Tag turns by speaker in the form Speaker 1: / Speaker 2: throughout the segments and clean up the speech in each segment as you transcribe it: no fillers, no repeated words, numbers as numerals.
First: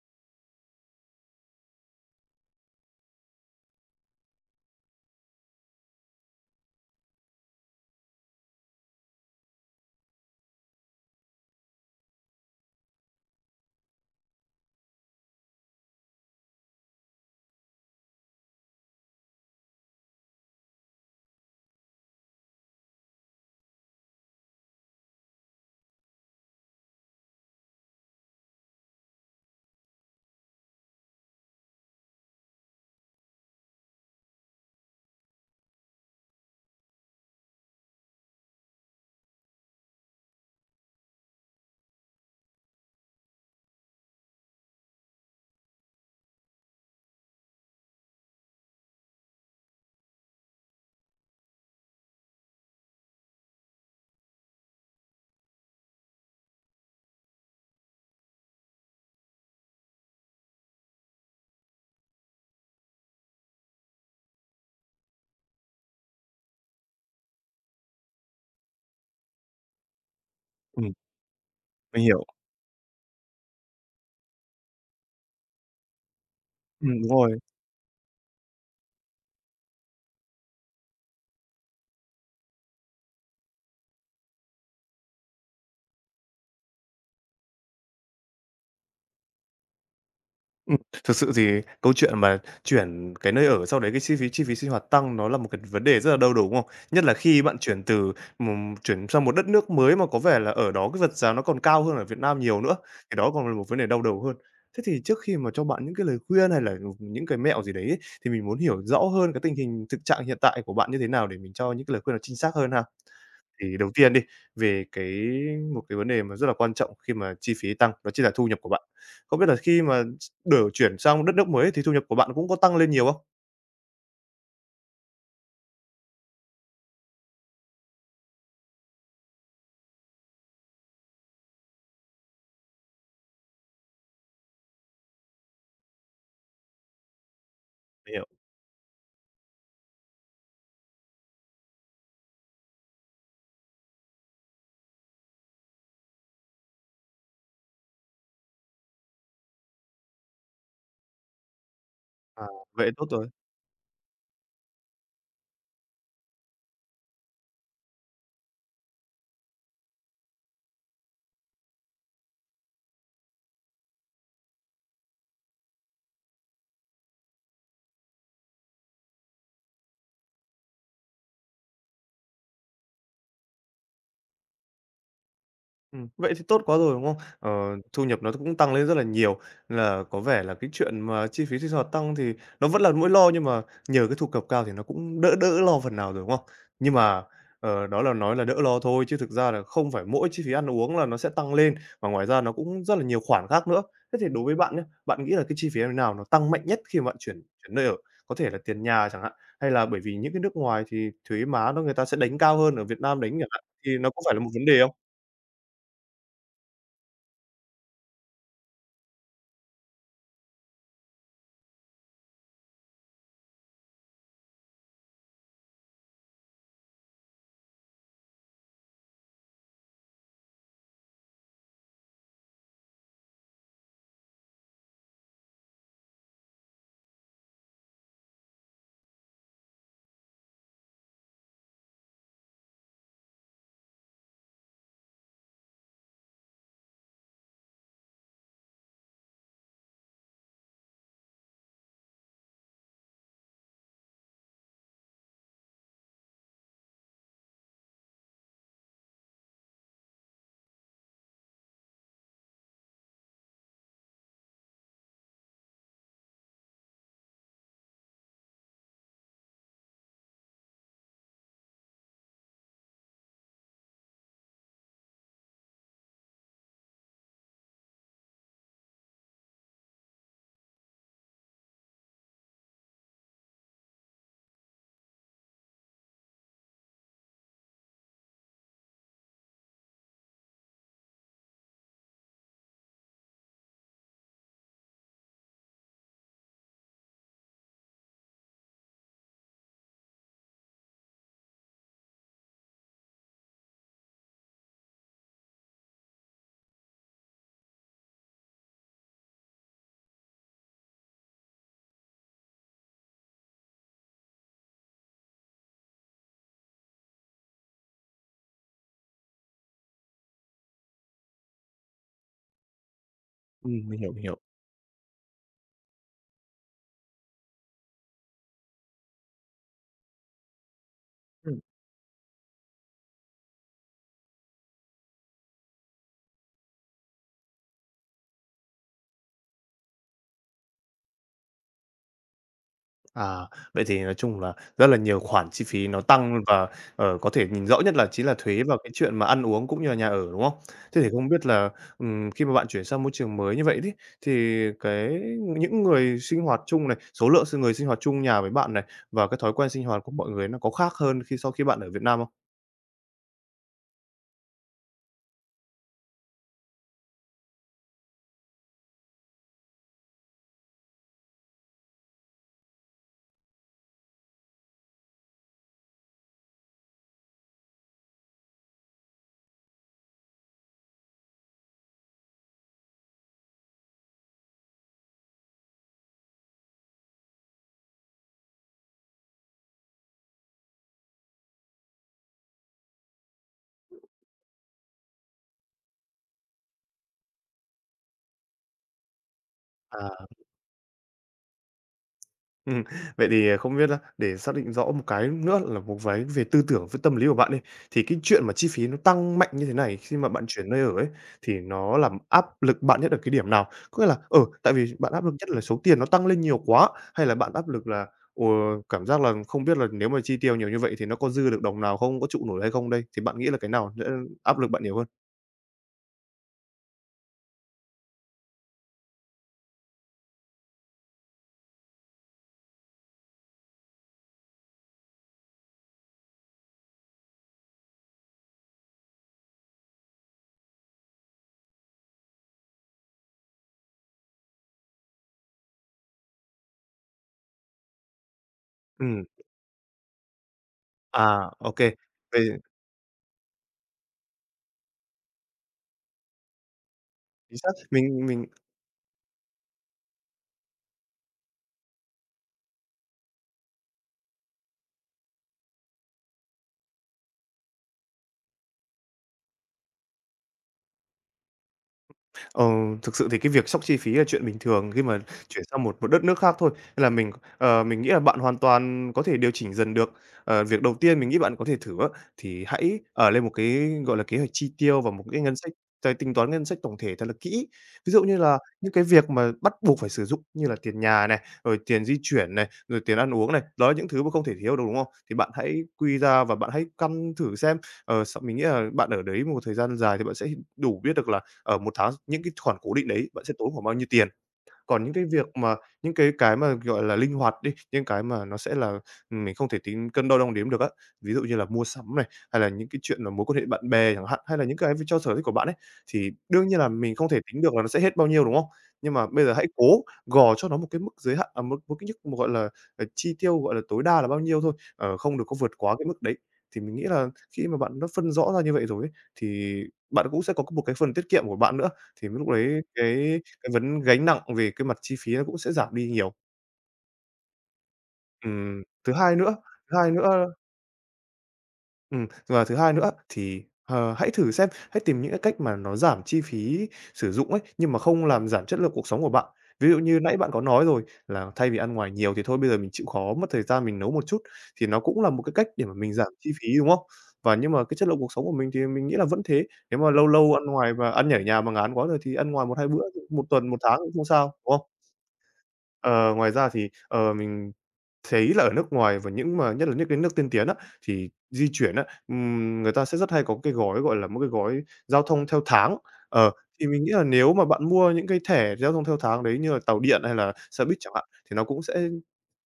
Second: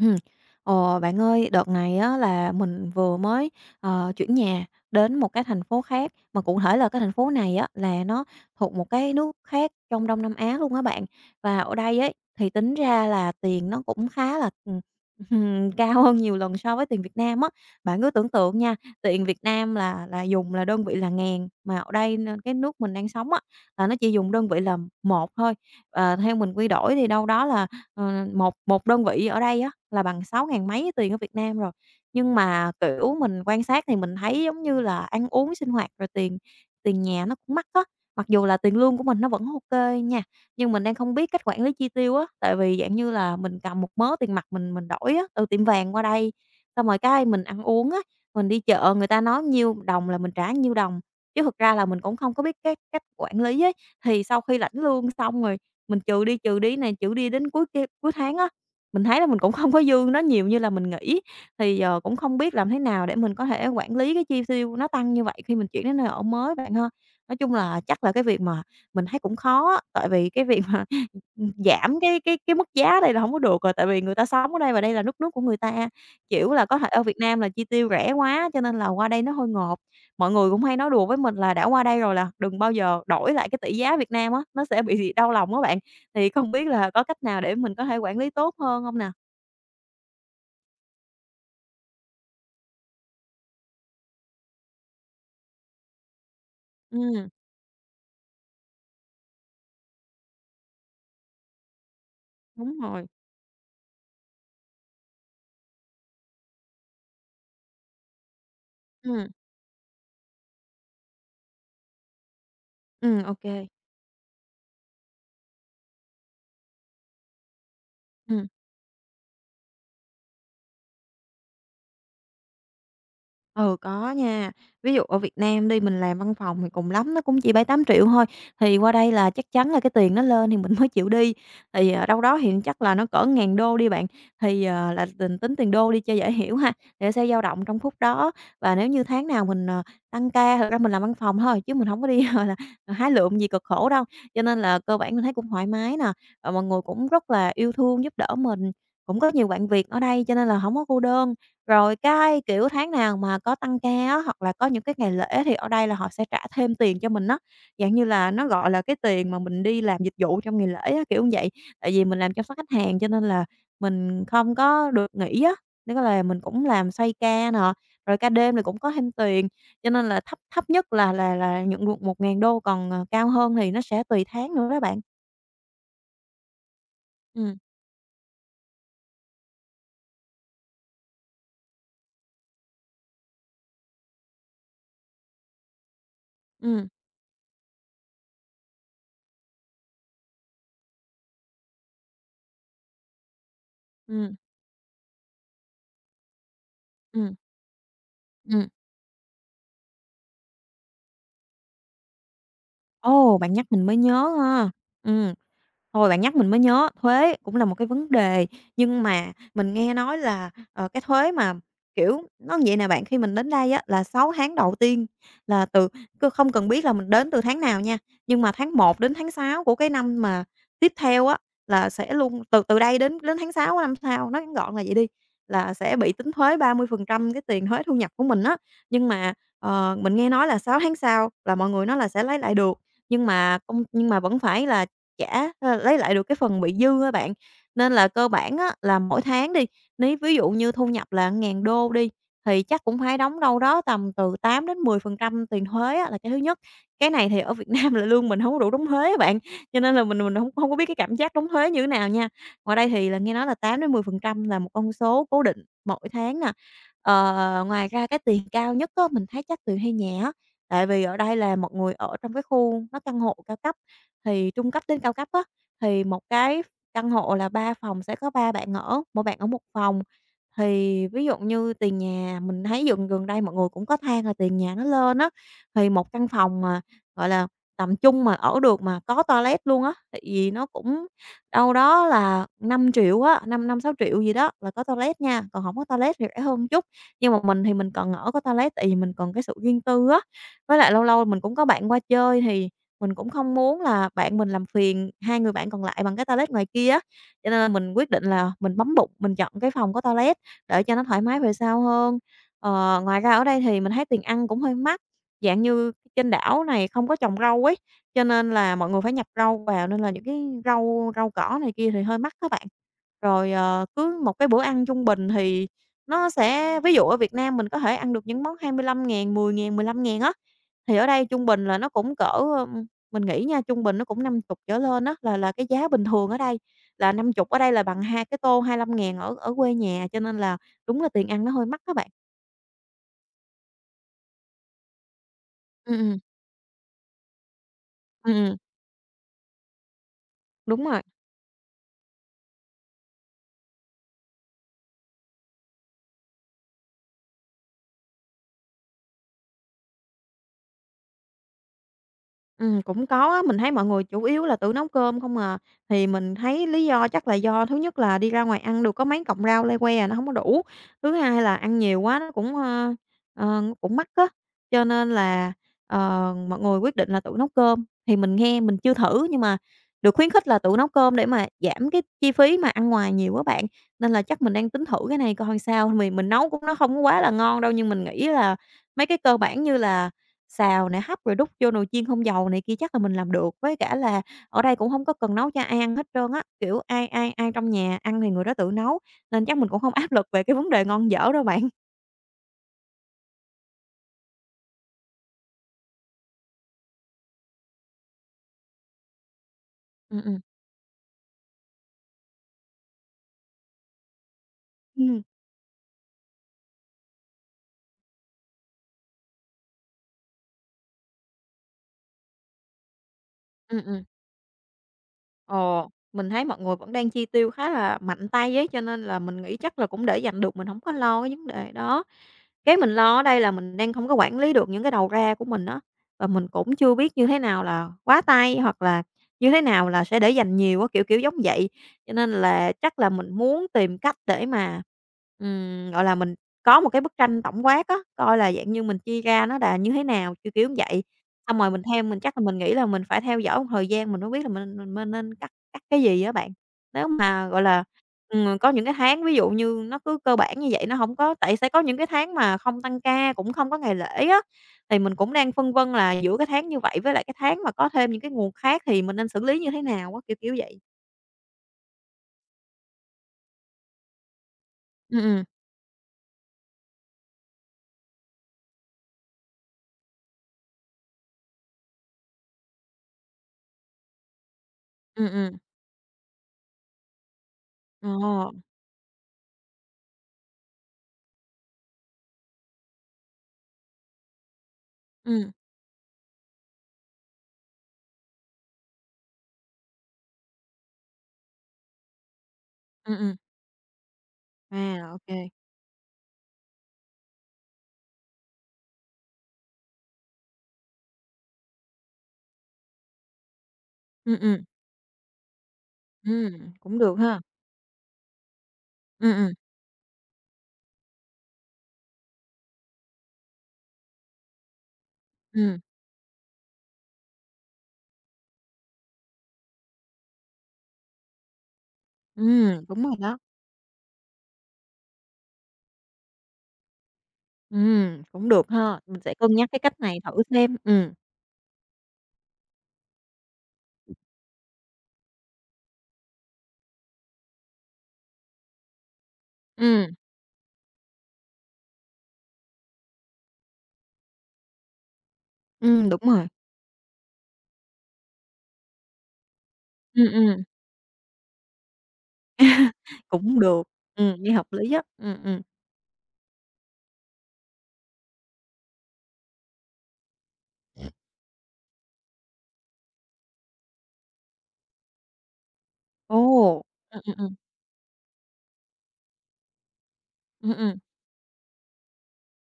Speaker 1: Ừm. Ờ, bạn ơi, đợt này á là mình chuyển nhà đến một cái thành phố khác, mà cụ thể là cái thành phố này á là nó thuộc một cái nước khác trong Đông Nam Á luôn á bạn. Và ở đây ấy, thì tính ra là tiền nó cũng khá là cao hơn nhiều lần so với tiền Việt Nam á. Bạn cứ tưởng tượng nha, tiền Việt Nam là dùng là đơn vị là ngàn, mà ở đây n cái nước mình đang sống á, là nó chỉ dùng đơn vị là một thôi. Ờ, theo mình quy đổi thì đâu đó là ờ, một một đơn vị ở đây á là bằng sáu ngàn mấy tiền ở Việt Nam rồi. Nhưng mà, kiểu, mình quan sát thì mình thấy giống như là ăn uống, sinh hoạt rồi tiền tiền nhà nó cũng mắc á. Mặc dù là tiền lương của mình nó vẫn ok nha, nhưng mình đang không biết cách quản lý chi tiêu á, tại vì dạng như là mình cầm một mớ tiền mặt mình đổi á, từ tiệm vàng qua đây, xong rồi cái mình ăn uống á, mình đi chợ người ta nói nhiêu đồng là mình trả nhiêu đồng, chứ thực ra là mình cũng không có biết cái cách quản lý ấy. Thì sau khi lãnh lương xong rồi mình trừ đi đến cuối tháng á, mình thấy là mình cũng không có dư nó nhiều như là mình nghĩ. Thì, giờ cũng không biết làm thế nào để mình có thể quản lý cái chi tiêu nó tăng như vậy khi mình chuyển đến nơi ở mới bạn ha? Nói chung là chắc là cái việc mà mình thấy cũng khó á, tại vì cái việc mà,
Speaker 2: Ừm,
Speaker 1: giảm
Speaker 2: mình
Speaker 1: cái
Speaker 2: hiểu.
Speaker 1: cái cái mức giá đây là không có được rồi, tại vì người ta sống ở đây và đây là nước nước của người ta. Kiểu là, có thể ở
Speaker 2: Đúng
Speaker 1: Việt
Speaker 2: rồi.
Speaker 1: Nam là chi tiêu rẻ quá cho nên là qua đây nó hơi ngộp. Mọi người cũng hay nói đùa với mình là đã qua đây rồi là đừng bao giờ đổi lại cái tỷ giá Việt Nam á, nó sẽ bị đau lòng á bạn. Thì không biết là có cách nào để mình có thể quản lý tốt hơn không nè?
Speaker 2: Ừm, thực sự thì câu chuyện mà chuyển cái nơi ở, sau đấy cái chi phí sinh hoạt tăng nó là một cái vấn đề rất là đau đầu, đúng không? Nhất là
Speaker 1: Ừm,
Speaker 2: khi bạn chuyển từ chuyển sang một đất nước mới mà có vẻ là ở đó cái vật giá nó còn cao hơn ở Việt Nam nhiều
Speaker 1: đúng
Speaker 2: nữa,
Speaker 1: rồi.
Speaker 2: thì đó còn là một vấn đề đau đầu hơn. Thế thì trước khi mà cho bạn những cái lời khuyên hay là, những cái mẹo gì đấy ấy, thì mình muốn hiểu rõ
Speaker 1: ừ
Speaker 2: hơn cái tình hình thực trạng hiện tại của bạn như thế nào để mình cho những cái lời khuyên nó chính xác hơn ha.
Speaker 1: ừ ok kê.
Speaker 2: Thì đầu tiên đi, về cái một cái vấn đề mà rất là quan trọng khi mà chi phí tăng đó chính là thu nhập của bạn. Không biết là khi mà đổi chuyển sang đất nước mới thì thu nhập của bạn cũng có tăng lên nhiều không?
Speaker 1: Ừ, có nha. Ví dụ ở Việt Nam đi, mình làm văn phòng thì cùng lắm nó cũng chỉ bảy tám triệu thôi, thì qua đây là chắc chắn là cái tiền nó lên thì mình mới chịu đi. Thì, ờ, đâu đó thì chắc là nó cỡ ngàn đô đi bạn, là tính tiền đô đi cho dễ hiểu ha, thì nó sẽ dao động trong khúc
Speaker 2: Hiểu.
Speaker 1: đó. Và nếu như tháng nào mình tăng ca thật ra mình làm văn phòng thôi, chứ mình không có đi, gọi là, hái lượm gì cực khổ đâu, cho nên là cơ bản mình thấy cũng thoải mái nè, mọi người cũng rất là yêu thương, giúp đỡ mình, cũng có nhiều bạn Việt ở đây cho nên là không có cô đơn. Rồi cái,
Speaker 2: À,
Speaker 1: kiểu, tháng
Speaker 2: vậy tốt
Speaker 1: nào
Speaker 2: rồi.
Speaker 1: mà có tăng ca á, hoặc là có những cái ngày lễ thì ở đây là họ sẽ trả thêm tiền cho mình á, dạng như là, nó gọi là cái tiền mà mình đi làm dịch vụ trong ngày lễ á, kiểu như vậy. Tại vì mình làm chăm sóc khách hàng cho nên là mình không có được nghỉ á, tức là mình cũng làm xoay ca nè, rồi ca đêm thì cũng có thêm tiền, cho nên là thấp thấp nhất là nhận được một ngàn đô, còn cao hơn thì nó sẽ tùy tháng nữa đó bạn.
Speaker 2: Vậy thì tốt quá rồi, đúng không? Ờ,
Speaker 1: Ừm,
Speaker 2: thu nhập nó cũng tăng lên rất là nhiều, là có vẻ là cái chuyện mà chi phí sinh hoạt tăng thì nó vẫn là nỗi lo nhưng mà nhờ cái thu nhập cao thì nó cũng đỡ đỡ lo phần nào rồi, đúng không?
Speaker 1: ừm,
Speaker 2: Nhưng mà, đó là nói là đỡ lo thôi chứ thực ra là không phải mỗi chi phí ăn uống là nó sẽ tăng lên, và ngoài ra nó cũng rất là nhiều khoản khác nữa. Thế thì
Speaker 1: ừm,
Speaker 2: đối với bạn nhé, bạn nghĩ là cái chi phí nào nó tăng mạnh nhất khi mà bạn
Speaker 1: ừm,
Speaker 2: chuyển chuyển nơi ở? Có thể là
Speaker 1: ừm.
Speaker 2: tiền nhà chẳng hạn, hay là bởi vì những cái nước ngoài thì thuế má nó người ta sẽ đánh cao hơn, ở Việt Nam đánh
Speaker 1: Ồ,
Speaker 2: chẳng
Speaker 1: bạn
Speaker 2: hạn,
Speaker 1: nhắc mình mới
Speaker 2: thì nó có phải
Speaker 1: nhớ
Speaker 2: là một vấn
Speaker 1: ha.
Speaker 2: đề không?
Speaker 1: Ừm. Thôi bạn nhắc mình mới nhớ, thuế cũng là một cái vấn đề, nhưng mà mình nghe nói là cái thuế mà, kiểu, nó như vậy nè bạn, khi mình đến đây á là 6 tháng đầu tiên là từ cứ không cần biết là mình đến từ tháng nào nha, nhưng mà tháng một đến tháng 6 của cái năm mà tiếp theo á là sẽ luôn từ từ đây đến đến tháng 6 của năm sau, nói ngắn gọn là vậy đi, là sẽ bị tính thuế 30% cái tiền thuế thu nhập của mình á. Nhưng mà mình nghe nói là 6 tháng sau là mọi người nói là sẽ lấy lại được, nhưng mà vẫn phải là lấy lại được cái phần bị dư á bạn. Nên là cơ bản á là mỗi tháng đi, nếu ví dụ như thu nhập là ngàn đô đi, thì chắc cũng phải đóng đâu đó tầm từ tám đến mười phần trăm tiền thuế á, là cái thứ nhất. Cái này thì ở Việt Nam là lương mình hổng có đủ đóng thuế á bạn, cho nên là mình hông hông có biết cái cảm giác đóng thuế như thế nào nha. Ngoài đây thì là nghe nói là tám đến mười phần trăm là một con số cố định mỗi tháng nè. Ờ, ngoài ra cái tiền cao nhất á, mình thấy chắc tiền thuê nhà á, tại vì ở đây là mọi người ở trong cái khu nó căn hộ cao cấp. Thì trung cấp đến cao cấp á, thì một cái căn hộ là 3 phòng sẽ có 3 bạn ở, mỗi bạn ở một phòng. Thì ví dụ như tiền nhà mình thấy gần gần đây mọi người cũng có than là tiền nhà nó lên á, thì một căn phòng mà, gọi là, tầm trung mà ở được mà có toilet luôn á, tại vì nó cũng đâu đó là 5.000.000 á, 5 5 6.000.000 gì đó là có toilet nha, còn không có toilet thì rẻ hơn chút. Nhưng mà mình thì mình cần ở có toilet tại vì mình cần cái sự riêng tư á, với lại lâu lâu mình cũng có bạn qua chơi thì mình cũng không muốn là bạn mình làm phiền hai người bạn còn lại bằng cái toilet ngoài kia á, cho nên là mình quyết định là mình bấm bụng, mình chọn cái phòng có toilet để cho nó thoải mái về sau hơn. Ờ, ngoài ra ở đây thì mình thấy tiền ăn cũng hơi mắc, dạng như trên đảo này không có trồng rau ấy, cho nên là mọi người phải nhập rau vào nên là những cái rau rau cỏ này kia thì hơi mắc các bạn. Rồi, ờ,
Speaker 2: Mình hiểu,
Speaker 1: cứ
Speaker 2: mình
Speaker 1: một
Speaker 2: hiểu.
Speaker 1: cái bữa ăn trung bình thì nó sẽ ví dụ ở Việt Nam mình có thể ăn được những món 25.000, 10.000, 15 ngàn mười ngàn, mười lăm ngàn á, thì ở đây trung
Speaker 2: Ừm,
Speaker 1: bình là nó cũng cỡ, mình nghĩ nha, trung bình nó cũng năm chục trở lên á, là cái giá bình thường ở đây, là năm chục ở đây là bằng hai cái tô hai lăm ngàn ở ở quê nhà, cho nên là đúng là tiền ăn nó hơi mắc các bạn.
Speaker 2: à, vậy thì nói chung là rất là nhiều khoản chi phí
Speaker 1: Ừm,
Speaker 2: nó
Speaker 1: ừm,
Speaker 2: tăng và, có thể nhìn rõ nhất là chính
Speaker 1: ừm,
Speaker 2: là
Speaker 1: ừm,
Speaker 2: thuế và cái chuyện mà ăn uống cũng như là nhà ở, đúng không?
Speaker 1: đúng rồi.
Speaker 2: Thế thì không biết là, khi mà bạn chuyển sang môi trường mới như vậy đấy, thì cái những người sinh hoạt chung này, số lượng người sinh hoạt chung nhà với bạn này, và cái thói quen sinh hoạt của mọi người nó có khác hơn khi sau khi bạn ở Việt Nam không?
Speaker 1: Cũng có á, mình thấy mọi người chủ yếu là tự nấu cơm không à. Thì mình thấy lý do chắc là do thứ nhất là đi ra ngoài ăn được có mấy cọng rau le que à, nó không có đủ. Thứ hai là ăn nhiều quá nó cũng nó cũng mắc á, cho nên là mọi người quyết định là tự nấu cơm. Thì mình nghe mình chưa thử nhưng mà được khuyến khích là tự nấu cơm để mà giảm cái chi phí mà ăn ngoài nhiều quá bạn, nên là chắc mình đang tính thử cái này coi sao. Mì mình nấu cũng nó không có quá là ngon đâu, nhưng mình nghĩ là mấy cái cơ bản như là xào nè, hấp rồi đút vô nồi chiên không dầu này kia chắc là mình làm được, với cả là ở đây cũng không có cần nấu cho ai ăn hết trơn á, kiểu, ai ai ai trong nhà ăn thì người đó tự nấu, nên chắc mình cũng không áp lực
Speaker 2: À.
Speaker 1: về cái vấn đề ngon dở đâu bạn.
Speaker 2: Ừm, vậy thì, không biết á, để xác định rõ một cái nữa là một cái về tư tưởng với tâm lý của bạn đi, thì cái chuyện mà chi phí nó tăng mạnh như thế này khi
Speaker 1: Ừm,
Speaker 2: mà
Speaker 1: ừm.
Speaker 2: bạn chuyển nơi ở ấy, thì nó làm áp lực bạn nhất ở cái điểm nào? Có nghĩa là, ở tại vì bạn
Speaker 1: Ừm.
Speaker 2: áp lực nhất là số tiền nó tăng lên nhiều quá, hay là bạn áp lực là, ờ, cảm giác là không biết là nếu mà chi tiêu nhiều như vậy thì nó có dư được đồng nào không, có trụ nổi hay không đây? Thì bạn nghĩ là cái
Speaker 1: Ừm,
Speaker 2: nào
Speaker 1: ừm.
Speaker 2: sẽ áp lực bạn nhiều hơn?
Speaker 1: Ồ, mình thấy mọi người vẫn đang chi tiêu khá là mạnh tay ấy, cho nên là mình nghĩ chắc là cũng để dành được, mình không có lo cái vấn đề đó. Cái mình lo ở đây là mình đang không có quản lý được những cái đầu ra của mình á, và mình cũng chưa biết như thế nào là quá tay, hoặc là như thế nào là sẽ để dành nhiều á, kiểu, kiểu giống vậy. Cho nên là chắc là mình muốn tìm cách để mà, gọi là, mình có một cái bức tranh tổng quát á, coi là dạng như mình chia
Speaker 2: Ừm,
Speaker 1: ra nó là như thế nào, kiểu, kiểu vậy. Xong rồi
Speaker 2: ok
Speaker 1: mình theo mình chắc là
Speaker 2: về
Speaker 1: mình nghĩ là mình phải theo dõi một thời gian mình mới biết là mình nên cắt cắt cái gì á bạn. Nếu mà,
Speaker 2: chính
Speaker 1: gọi
Speaker 2: xác,
Speaker 1: là,
Speaker 2: mình.
Speaker 1: có những cái tháng ví dụ như nó cứ cơ bản như vậy, nó không có tại sẽ có những cái tháng mà không tăng ca, cũng không có ngày lễ á, thì mình cũng đang phân vân là giữa cái tháng như vậy với lại cái tháng mà có thêm những cái nguồn khác thì mình nên xử lý như thế nào á, kiểu, kiểu vậy.
Speaker 2: Ờ, thực sự thì cái việc sốc chi phí là chuyện bình thường khi mà
Speaker 1: ừ ừ
Speaker 2: chuyển sang một một đất nước khác thôi, nên là mình, mình nghĩ là bạn hoàn toàn có thể điều chỉnh dần được. Việc đầu tiên mình nghĩ bạn có thể thử á, thì hãy ở lên một cái, gọi là, kế hoạch chi tiêu và một
Speaker 1: ừ
Speaker 2: cái ngân
Speaker 1: ừ
Speaker 2: sách tính toán ngân sách tổng thể thật là kỹ. Ví dụ như
Speaker 1: Ờ,
Speaker 2: là những cái việc mà bắt buộc phải sử dụng như là tiền nhà này, rồi tiền di chuyển này, rồi tiền ăn uống này, đó là những thứ mà không thể thiếu được, đúng không? Thì
Speaker 1: ừ
Speaker 2: bạn hãy quy ra và bạn hãy căn thử xem, ờ, s mình nghĩ là bạn ở đấy một thời gian dài thì bạn sẽ đủ biết được là ở một tháng những cái khoản cố định
Speaker 1: ừ
Speaker 2: đấy
Speaker 1: ừ
Speaker 2: bạn sẽ tốn khoảng bao nhiêu tiền.
Speaker 1: À,
Speaker 2: Còn những
Speaker 1: ô
Speaker 2: cái
Speaker 1: kê.
Speaker 2: việc mà những cái mà, gọi là, linh hoạt đi, những cái mà nó sẽ là, mình không thể tính cân đo đong đếm được á, ví dụ như là mua sắm này, hay là những cái chuyện là mối quan hệ bạn bè chẳng
Speaker 1: Ừ
Speaker 2: hạn, hay là những cái cho sở thích của bạn ấy, thì đương nhiên là
Speaker 1: Cũng được
Speaker 2: mình không
Speaker 1: ha.
Speaker 2: thể tính được là nó sẽ hết bao nhiêu, đúng không? Nhưng mà
Speaker 1: Ừm,
Speaker 2: bây
Speaker 1: ừm,
Speaker 2: giờ hãy cố gò cho nó một cái mức giới hạn, à, một một cái mức, gọi là, chi tiêu, gọi là, tối đa là bao nhiêu thôi, không được có vượt
Speaker 1: ừm,
Speaker 2: quá cái mức đấy. Thì mình nghĩ là khi mà bạn đã phân rõ ra như vậy rồi ấy, thì bạn cũng sẽ có một cái phần tiết kiệm của bạn nữa, thì lúc đấy
Speaker 1: ừm, đúng rồi đó.
Speaker 2: cái vấn gánh nặng về cái mặt chi phí nó cũng sẽ giảm đi nhiều.
Speaker 1: Cũng được
Speaker 2: Ừm,
Speaker 1: ha,
Speaker 2: thứ
Speaker 1: mình sẽ
Speaker 2: hai
Speaker 1: cân
Speaker 2: nữa
Speaker 1: nhắc cái
Speaker 2: thứ
Speaker 1: cách
Speaker 2: hai
Speaker 1: này thử
Speaker 2: nữa
Speaker 1: xem.
Speaker 2: và thứ hai nữa thì, hãy thử xem, hãy tìm những cái cách mà nó giảm chi phí sử dụng ấy, nhưng mà không làm giảm chất lượng cuộc sống của bạn. Ví dụ
Speaker 1: Ừm,
Speaker 2: như nãy bạn có nói rồi là thay vì ăn ngoài nhiều thì thôi bây giờ mình chịu khó mất thời gian mình nấu một chút, thì nó cũng là một cái cách để mà
Speaker 1: ừm,
Speaker 2: mình
Speaker 1: đúng
Speaker 2: giảm
Speaker 1: rồi.
Speaker 2: chi phí, đúng không? Và nhưng mà cái chất lượng cuộc sống của mình thì mình nghĩ là vẫn thế, nếu mà lâu
Speaker 1: Ừm,
Speaker 2: lâu
Speaker 1: ừm,
Speaker 2: ăn ngoài và ăn nhở nhà mà ngán quá rồi thì ăn ngoài một hai bữa, một
Speaker 1: cũng
Speaker 2: tuần, một
Speaker 1: được,
Speaker 2: tháng cũng không
Speaker 1: nghe
Speaker 2: sao,
Speaker 1: hợp
Speaker 2: đúng không?
Speaker 1: lý á.
Speaker 2: Ờ, ngoài ra thì, mình thấy là ở nước ngoài và những mà nhất là những cái nước tiên tiến á, thì di chuyển á, người ta sẽ rất hay có cái gói, gọi là, một cái gói giao thông theo tháng.
Speaker 1: Ồ,
Speaker 2: Ờ, thì mình nghĩ
Speaker 1: ừm,
Speaker 2: là
Speaker 1: ừm,
Speaker 2: nếu
Speaker 1: ừm,
Speaker 2: mà bạn mua những cái thẻ giao thông theo tháng đấy như là tàu điện hay là
Speaker 1: ừm,
Speaker 2: xe buýt
Speaker 1: ừm.
Speaker 2: chẳng hạn, thì nó cũng sẽ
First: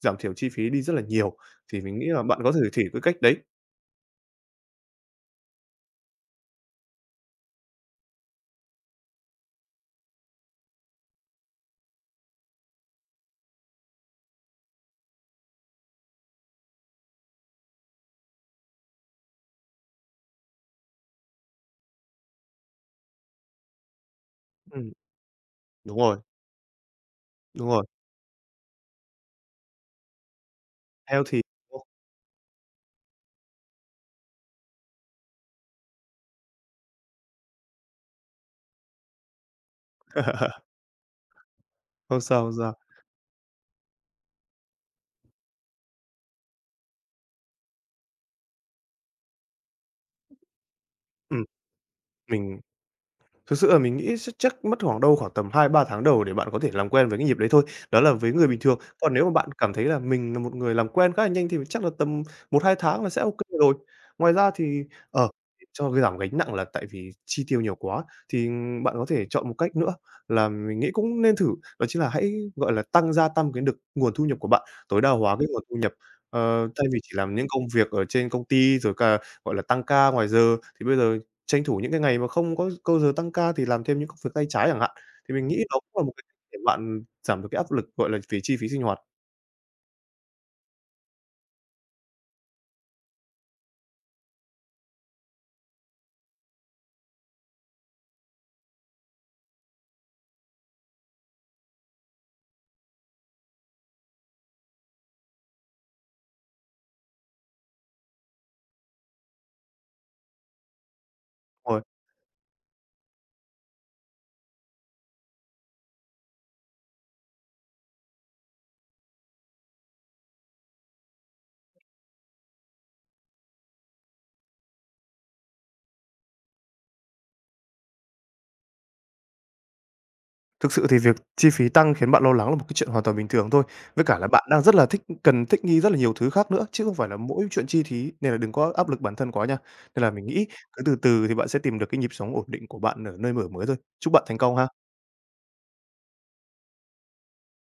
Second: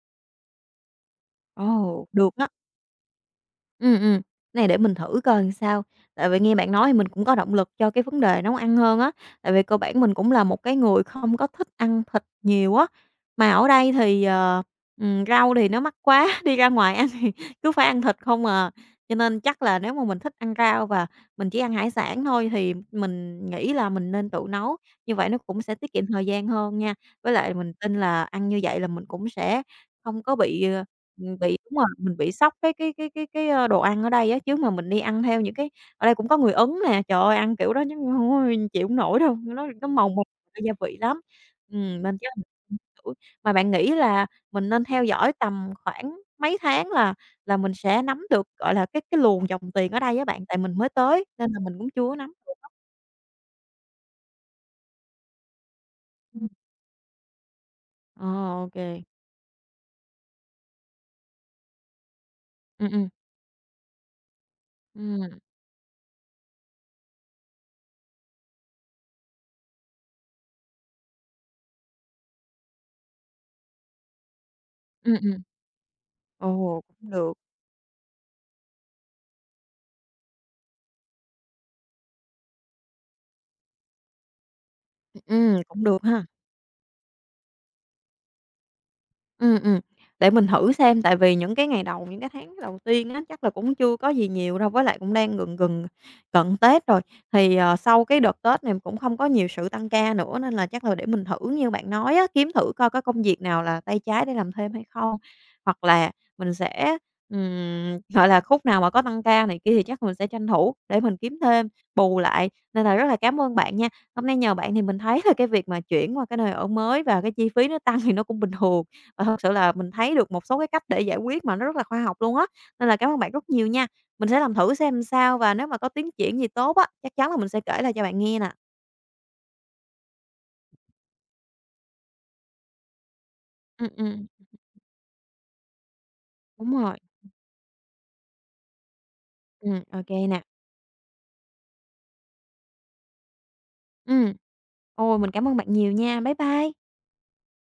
Speaker 2: giảm thiểu chi phí đi rất là nhiều. Thì mình
Speaker 1: Ồ,
Speaker 2: nghĩ là
Speaker 1: được
Speaker 2: bạn
Speaker 1: á.
Speaker 2: có thể thử cái cách đấy.
Speaker 1: Ừm, ừm, này để mình thử coi làm sao. Tại vì nghe bạn nói thì mình cũng có động lực cho cái vấn đề nấu ăn hơn á, tại vì cơ bản mình cũng là một cái người không có thích ăn thịt nhiều á. Mà ở đây thì, rau thì nó mắc quá, đi ra ngoài ăn thì cứ phải ăn thịt không à. Cho nên chắc là nếu mà mình thích ăn rau và mình chỉ ăn hải sản thôi thì mình nghĩ là mình nên tự nấu,
Speaker 2: Ừm,
Speaker 1: như vậy nó cũng sẽ tiết
Speaker 2: đúng
Speaker 1: kiệm
Speaker 2: rồi,
Speaker 1: thời gian hơn nha. Với lại
Speaker 2: đúng
Speaker 1: mình
Speaker 2: rồi,
Speaker 1: tin là ăn như vậy là mình cũng sẽ không có bị,
Speaker 2: healthy,
Speaker 1: bị
Speaker 2: đúng
Speaker 1: đúng rồi,
Speaker 2: không?
Speaker 1: mình bị sốc cái đồ ăn ở đây á, chứ mà mình đi ăn theo những cái ở đây cũng có người Ấn nè, trời ơi, ăn kiểu đó chắc hông chịu hông nổi đâu, nó màu mè gia vị lắm. Nên
Speaker 2: Không
Speaker 1: chắc
Speaker 2: sao,
Speaker 1: là
Speaker 2: không sao.
Speaker 1: mình thử. Mà bạn nghĩ là mình nên theo dõi tầm khoảng mấy tháng là mình sẽ nắm được, gọi là, cái luồng dòng tiền ở đây á bạn? Tại mình mới tới
Speaker 2: Ừm,
Speaker 1: nên là mình cũng chưa có nắm
Speaker 2: mình
Speaker 1: được.
Speaker 2: Thực sự là mình nghĩ sẽ chắc mất khoảng đâu khoảng tầm hai ba tháng đầu để bạn
Speaker 1: Ừm.
Speaker 2: có thể làm quen với cái nhịp đấy thôi, đó là
Speaker 1: Ờ,
Speaker 2: với người bình
Speaker 1: ô
Speaker 2: thường.
Speaker 1: kê.
Speaker 2: Còn nếu mà bạn cảm thấy là mình là một người làm quen khá là nhanh thì chắc là tầm một hai
Speaker 1: Ừm,
Speaker 2: tháng
Speaker 1: ừm.
Speaker 2: là sẽ ok rồi. Ngoài ra thì, ở
Speaker 1: Ừm,
Speaker 2: cho cái giảm gánh nặng là tại vì chi tiêu nhiều quá, thì bạn có thể chọn một cách nữa là mình nghĩ cũng nên thử, đó chính là hãy, gọi là, tăng cái được nguồn thu nhập của bạn, tối đa
Speaker 1: ừm,
Speaker 2: hóa
Speaker 1: ừm.
Speaker 2: cái nguồn thu nhập.
Speaker 1: Ồ,
Speaker 2: Thay vì chỉ
Speaker 1: cũng được.
Speaker 2: làm những công việc ở trên công ty rồi cả gọi là, tăng ca ngoài giờ thì bây giờ tranh thủ những cái ngày mà không có câu giờ tăng ca thì làm thêm những công việc tay trái chẳng hạn, thì mình nghĩ đó
Speaker 1: Cũng
Speaker 2: cũng
Speaker 1: được
Speaker 2: là một cái
Speaker 1: ha.
Speaker 2: cách để bạn giảm được cái áp lực, gọi là, về chi phí sinh hoạt.
Speaker 1: Ừm, ừm, để mình thử xem, tại vì những cái ngày đầu, những cái tháng đầu tiên á, chắc là cũng chưa có gì nhiều đâu, với lại cũng đang gần gần cận Tết rồi. Thì, ờ, sau cái đợt Tết này cũng không có nhiều sự tăng ca nữa, nên là chắc là để mình thử như bạn nói á, kiếm thử coi có công việc nào là tay trái để làm thêm hay không. Hoặc là mình sẽ, gọi là, khúc nào mà có tăng ca này kia thì chắc mình sẽ tranh thủ để mình kiếm thêm,
Speaker 2: Rồi,
Speaker 1: bù lại. Nên là rất là cảm ơn bạn nha, hôm nay nhờ bạn thì mình thấy là cái việc mà chuyển qua cái nơi ở mới và cái chi phí nó tăng thì nó cũng bình thường. Và thật sự là mình thấy được một số cái cách để giải quyết mà nó rất là khoa học luôn á, nên là cảm ơn bạn rất nhiều nha. Mình sẽ làm thử xem sao và nếu mà có tiến triển gì tốt á, chắc chắn là mình sẽ kể lại cho bạn nghe nè.
Speaker 2: thực sự thì việc chi phí tăng khiến bạn lo lắng là một cái chuyện hoàn toàn bình thường thôi,
Speaker 1: Ừm,
Speaker 2: với cả
Speaker 1: ừm,
Speaker 2: là bạn đang rất là thích cần thích nghi rất là nhiều thứ khác nữa,
Speaker 1: đúng
Speaker 2: chứ không
Speaker 1: rồi,
Speaker 2: phải là mỗi chuyện chi phí nên là đừng có áp lực bản thân quá nha.
Speaker 1: ô
Speaker 2: Nên là mình
Speaker 1: nè.
Speaker 2: nghĩ cứ từ từ thì bạn sẽ tìm được cái nhịp sống ổn định của bạn ở nơi mở mới thôi. Chúc bạn
Speaker 1: Ừm.
Speaker 2: thành công ha.
Speaker 1: Ôi, mình cảm ơn bạn nhiều nha. Bye bye.